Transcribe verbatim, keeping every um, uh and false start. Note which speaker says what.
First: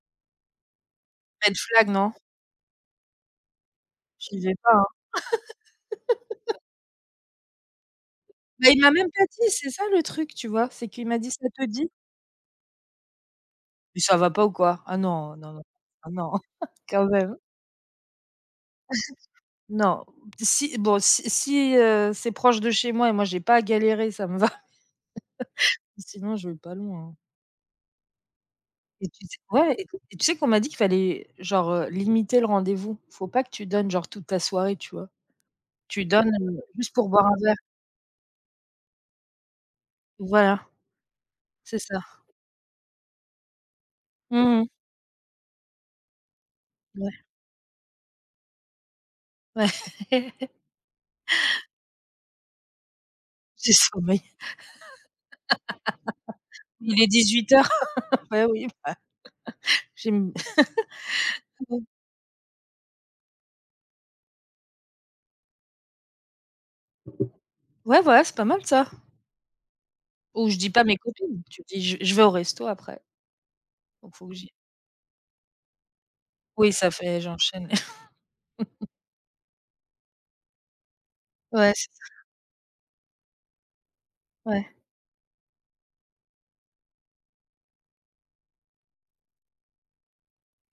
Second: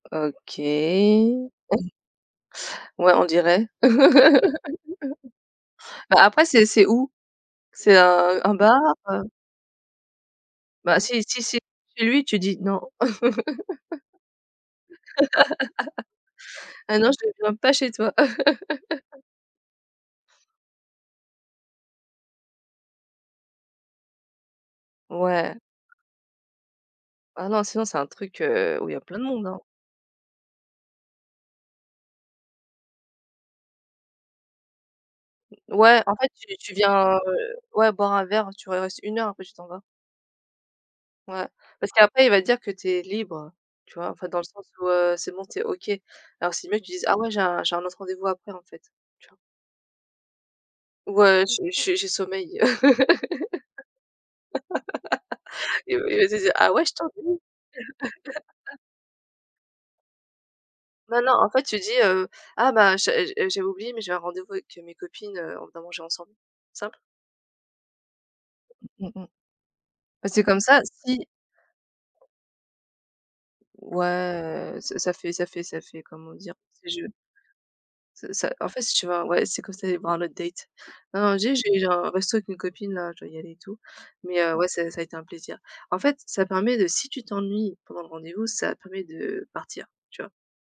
Speaker 1: OK.
Speaker 2: Red flag non?
Speaker 1: Ouais, on dirait.
Speaker 2: Je lisais pas, hein.
Speaker 1: Bah après, c'est c'est où? C'est un un
Speaker 2: Mais
Speaker 1: bar,
Speaker 2: il m'a même
Speaker 1: heu
Speaker 2: pas dit, c'est ça le truc, tu vois? C'est
Speaker 1: Bah,
Speaker 2: qu'il m'a
Speaker 1: si
Speaker 2: dit:
Speaker 1: si
Speaker 2: «Ça
Speaker 1: si,
Speaker 2: te dit?».
Speaker 1: chez lui, tu dis: «Non».
Speaker 2: Mais ça va pas ou quoi? Ah non, non, non. Ah non
Speaker 1: Heu,
Speaker 2: quand
Speaker 1: non, je ne
Speaker 2: même.
Speaker 1: viens pas chez toi.
Speaker 2: Non, si bon, si si, heu, c'est proche de chez moi et moi, j'ai pas galéré, ça me va.
Speaker 1: Ouais.
Speaker 2: Sinon, je vais pas loin, hein.
Speaker 1: Ah non, sinon c'est un truc, heu, où il y a
Speaker 2: Et
Speaker 1: plein de
Speaker 2: tu sais
Speaker 1: monde, hein.
Speaker 2: quoi? Ouais, et qu tu sais qu'on m'a dit qu'il fallait genre, heu, limiter le rendez-vous? Il faut pas que tu donnes genre toute ta soirée, tu vois?
Speaker 1: Ouais,
Speaker 2: Tu
Speaker 1: en fait,
Speaker 2: donnes
Speaker 1: tu tu
Speaker 2: juste pour
Speaker 1: viens,
Speaker 2: boire un
Speaker 1: heu,
Speaker 2: verre.
Speaker 1: ouais, boire un verre, tu re restes une heure, après tu t'en vas.
Speaker 2: Voilà,
Speaker 1: Ouais.
Speaker 2: c'est
Speaker 1: Parce
Speaker 2: ça.
Speaker 1: qu'après il va dire que tu es libre, tu vois? Enfin, dans le
Speaker 2: Mmh mh.
Speaker 1: sens où, heu, c'est bon, tu es OK. Alors c'est mieux que tu dises: «Ah
Speaker 2: Ouais.
Speaker 1: ouais, j'ai un j'ai un autre rendez-vous après, en fait» tu vois?
Speaker 2: Ouais.
Speaker 1: Ou, heu, je je j'ai sommeil.
Speaker 2: J'ai sommeil.
Speaker 1: Il il va te dire: «Ah ouais, je
Speaker 2: Il est
Speaker 1: t'ennuie?».
Speaker 2: dix-huit heures beh oui, bah j'ai m
Speaker 1: Bah, non, en fait, tu dis, heu: «Ah ben je j'ai oublié, mais j'ai un rendez-vous avec, heu, mes copines, heu, on va manger ensemble». Simple.
Speaker 2: Ouais, voilà, c'est pas mal ça.
Speaker 1: Mmh mh parce que
Speaker 2: Ou je
Speaker 1: comme
Speaker 2: dis
Speaker 1: ça,
Speaker 2: pas mes
Speaker 1: si
Speaker 2: copines. Tu dis: «Je je vais au resto après». Donc faut que j'y
Speaker 1: Ouais, heu, ça ça fait ça fait ça fait comment dire?
Speaker 2: Oui
Speaker 1: Ça fait,
Speaker 2: ça
Speaker 1: je
Speaker 2: fait, j'enchaîne.
Speaker 1: ce ça en fait, si tu vois? Ouais, c'est comme si tu allais voir un autre date. Non non, dit:
Speaker 2: Ouais,
Speaker 1: «J'ai
Speaker 2: c'est
Speaker 1: genre un
Speaker 2: ça.
Speaker 1: resto avec mes copines, là, je dois y aller et tout mais, heu, ouais,
Speaker 2: Ouais.
Speaker 1: ça ça a été un plaisir». En fait, ça permet de, si tu t'ennuies pendant le rendez-vous, ça permet de partir, tu vois?